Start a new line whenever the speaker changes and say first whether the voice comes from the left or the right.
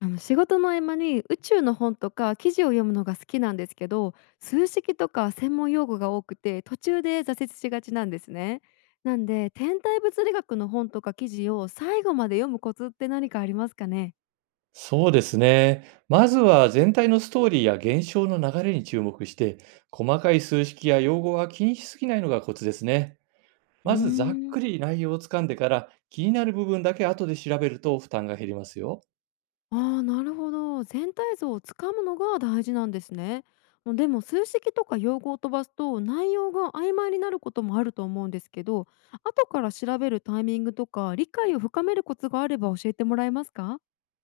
left: 仕事の合間に宇宙の本とか記事を読むのが好きなんですけど、数式とか専門用語が多くて途中で挫折しがちなんですね。なんで天体物理学の本とか記事を最後まで読むコツって何かありますかね？
right: そうですね。まずは全体のストーリーや現象の流れに注目して、細かい数式や用語は気にしすぎないのがコツですね。
left: うー
right: まずざっく
left: ん。
right: り内容をつかんでから、気になる部分だけ後で調べると負担が減りますよ。
left: あーなるほど、全体像をつかむのが大事なんですね。もうでも、数式とか用語を飛ばすと内容が曖昧になることもあると思うんですけど、後から調べるタイミングとか理解を深めるコツがあれば教えてもらえますか？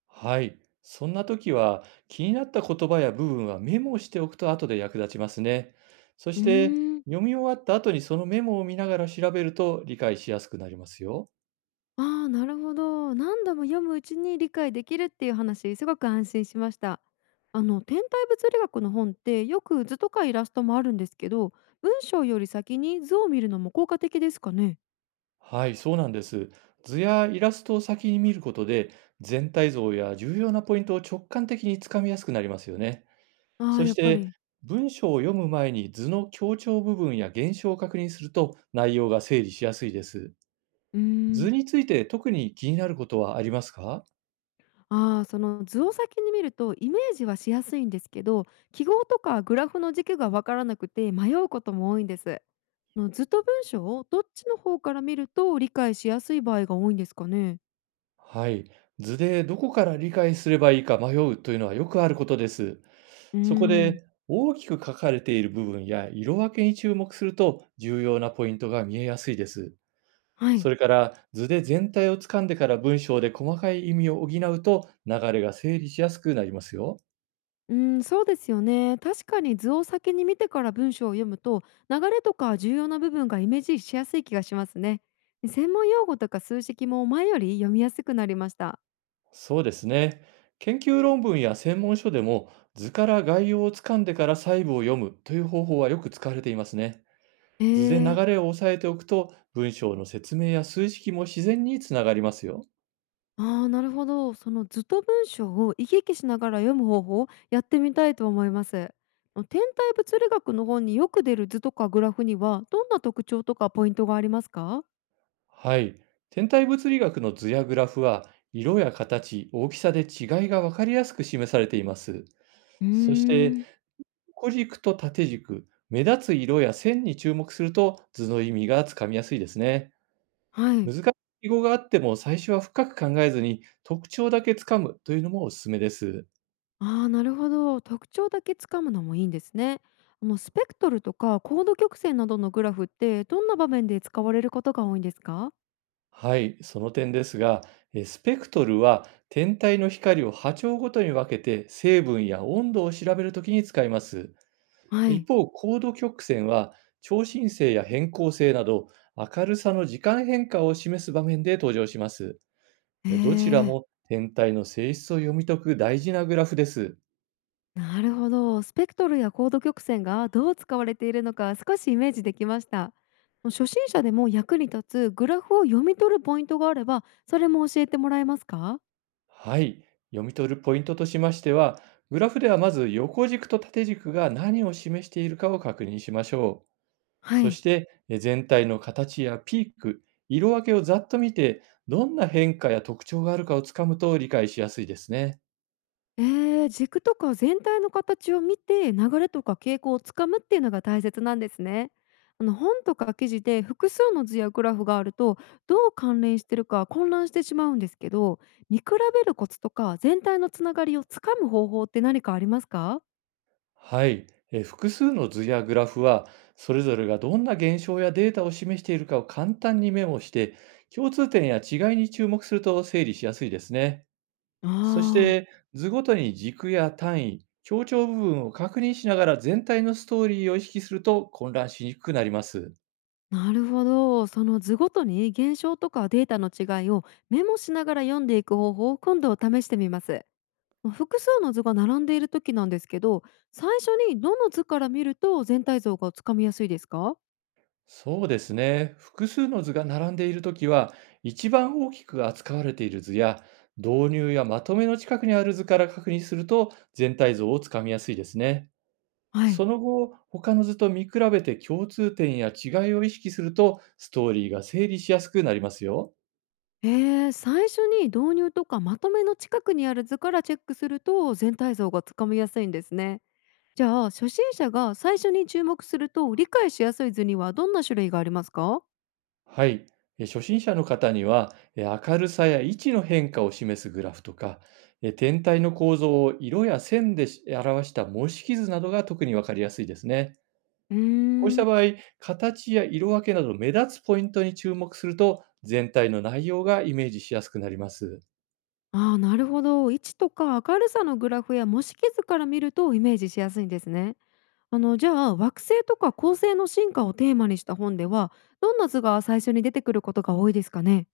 right: はい。そんな時は、気になった言葉や部分はメモをしておくと後で役立ちますね。そ
left: う
right: し
left: ー
right: て、
left: ん、
right: 読み終わった後にそのメモを見ながら調べると理解しやすくなりますよ。
left: ああ、なるほど。何度も読むうちに理解できるっていう話、すごく安心しました。天体物理学の本ってよく図とかイラストもあるんですけど、文章より先に図を見るのも効果的ですかね。
right: はい、そうなんです。図やイラストを先に見ることで、全体像や重要なポイントを直感的につかみやすくなりますよね。
left: ああ、
right: そ
left: や
right: し
left: っぱ
right: て、
left: り。
right: 文章を読む前に図の強調部分や現象を確認すると内容が整理しやすいです。
left: うー
right: 図
left: ん。
right: について特に気になることはありますか？
left: ああ、その図を先に見るとイメージはしやすいんですけど、記号とかグラフの軸がわからなくて迷うことも多いんです。の図と文章をどっちの方から見ると理解しやすい場合が多いんですかね。
right: はい、図でどこから理解すればいいか迷うというのはよくあることです。
left: うー
right: そこ
left: ん。
right: で大きく書かれている部分や色分けに注目すると重要なポイントが見えやすいです。
left: は
right: そ
left: い。
right: れから図で全体をつかんでから文章で細かい意味を補うと流れが整理しやすくなりますよ。
left: うん、そうですよね。確かに図を先に見てから文章を読むと、流れとか重要な部分がイメージしやすい気がしますね。専門用語とか数式も前より読みやすくなりました。
right: そうですね。研究論文や専門書でも、図から概要をつかんでから細部を読むという方法はよく使われていますね。
left: え
right: 図で流
left: ー、
right: れを押さえておくと、文章の説明や数式も自然につながりますよ。
left: あーなるほど。その図と文章を行き来しながら読む方法をやってみたいと思います。天体物理学の本によく出る図とかグラフにはどんな特徴とかポイントがありますか？
right: はい。天体物理学の図やグラフは、色や形、大きさで違いが分かりやすく示されています。
left: うー
right: そして、
left: ん。
right: 横軸と縦軸、目立つ色や線に注目すると図の意味がつかみやすいですね。
left: はい。
right: 難しい記号があっても、最初は深く考えずに特徴だけつかむというのもおすすめです。
left: ああ、なるほど。特徴だけつかむのもいいんですね。スペクトルとか高度曲線などのグラフってどんな場面で使われることが多いんですか？
right: はい、その点ですが、スペクトルは天体の光を波長ごとに分けて成分や温度を調べるときに使います。
left: は
right: 一
left: い。
right: 方、高度曲線は、超新星や偏光性など明るさの時間変化を示す場面で登場します。
left: へ
right: どちら
left: え、
right: も天体の性質を読み解く大事なグラフです。
left: なるほど。スペクトルや高度曲線がどう使われているのか少しイメージできました。初心者でも役に立つグラフを読み取るポイントがあればそれも教えてもらえますか？
right: はい。読み取るポイントとしましては、グラフではまず横軸と縦軸が何を示しているかを確認しましょう。
left: は
right: そし
left: い。
right: て、全体の形やピーク、色分けをざっと見て、どんな変化や特徴があるかをつかむと理解しやすいですね。
left: え軸とか全体の形を見て、流れとか傾向をつかむっていうのが大切なんですね。本とか記事で複数の図やグラフがあると、どう関連してるか混乱してしまうんですけど、見比べるコツとか全体のつながりをつかむ方法って何かありますか？
right: はい、複数の図やグラフは、それぞれがどんな現象やデータを示しているかを簡単にメモして、共通点や違いに注目すると整理しやすいですね。そし
left: ああ、
right: て、図ごとに軸や単位、強調部分を確認しながら全体のストーリーを意識すると混乱しにくくなります。
left: なるほど。その図ごとに現象とかデータの違いをメモしながら読んでいく方法を今度試してみます。まあ、複数の図が並んでいる時なんですけど、最初にどの図から見ると全体像がつかみやすいですか？
right: そうですね。複数の図が並んでいるときは、一番大きく扱われている図や、導入やまとめの近くにある図から確認すると全体像をつかみやすいですね。
left: は
right: そ
left: い。
right: の後、他の図と見比べて共通点や違いを意識すると、ストーリーが整理しやすくなりますよ。
left: 最初に導入とかまとめの近くにある図からチェックすると全体像がつかみやすいんですね。じゃあ初心者が最初に注目すると理解しやすい図にはどんな種類がありますか？
right: はい。初心者の方には、明るさや位置の変化を示すグラフとか、天体の構造を色や線でし表した模式図などが特に分かりやすいですね。
left: うー
right: こうした
left: ん。
right: 場合、形や色分けなど目立つポイントに注目すると、全体の内容がイメージしやすくなります。
left: あーなるほど、位置とか明るさのグラフや模式図から見るとイメージしやすいんですね。じゃあ惑星とか恒星の進化をテーマにした本では、どんな図が最初に出てくることが多いですかね？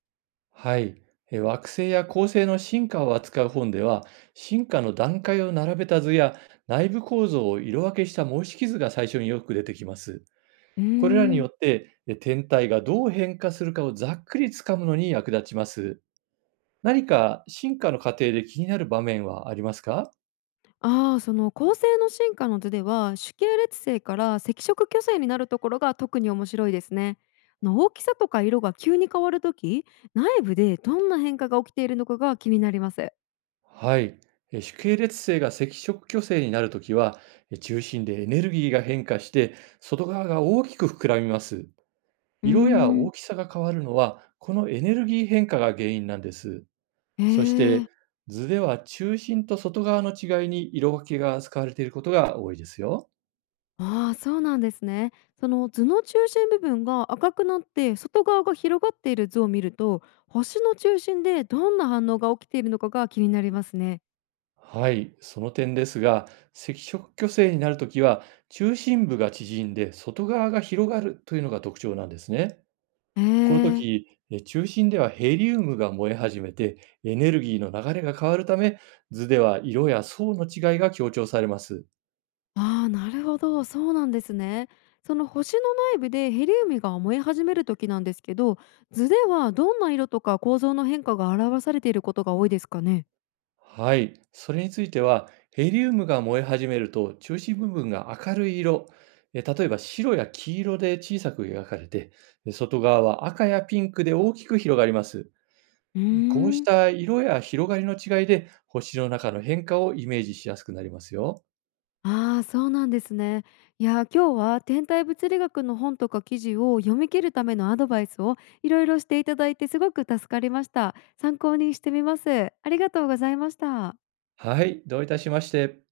right: はい。惑星や恒星の進化を扱う本では、進化の段階を並べた図や、内部構造を色分けした模式図が最初によく出てきます。
left: うー
right: これらに
left: ん。
right: よって、天体がどう変化するかをざっくりつかむのに役立ちます。何か進化の過程で気になる場面はありますか？
left: ああーその恒星の進化の図では主系列星から赤色巨星になるところが特に面白いですね。大きさとか色が急に変わるとき、内部でどんな変化が起きているのかが気になります。
right: はい。主系列星が赤色巨星になるときは、中心でエネルギーが変化して、外側が大きく膨らみます。
left: うー
right: 色や
left: ん。
right: 大きさが変わるのは、このエネルギー変化が原因なんです。
left: へ
right: そして、
left: え。
right: 図では中心と外側の違いに色分けが使われていることが多いですよ。
left: ああ、そうなんですね。その図の中心部分が赤くなって外側が広がっている図を見ると、星の中心でどんな反応が起きているのかが気になりますね。
right: はい、その点ですが、赤色巨星になるときは、中心部が縮んで外側が広がるというのが特徴なんですね。
left: へ
right: この
left: え。
right: 時、中心ではヘリウムが燃え始めて、エネルギーの流れが変わるため、図では色や層の違いが強調されます。
left: ああ、なるほど。そうなんですね。その星の内部でヘリウムが燃え始める時なんですけど、図ではどんな色とか構造の変化が表されていることが多いですかね。
right: はい、それについては、ヘリウムが燃え始めると中心部分が明るい色、例えば白や黄色で小さく描かれて、外側は赤やピンクで大きく広がります。
left: うー
right: こうし
left: ん。
right: た色や広がりの違いで、星の中の変化をイメージしやすくなりますよ。
left: ああ、そうなんですね。いやー、今日は天体物理学の本とか記事を読み切るためのアドバイスをいろいろしていただいてすごく助かりました。参考にしてみます。ありがとうございました。
right: はい、どういたしまして。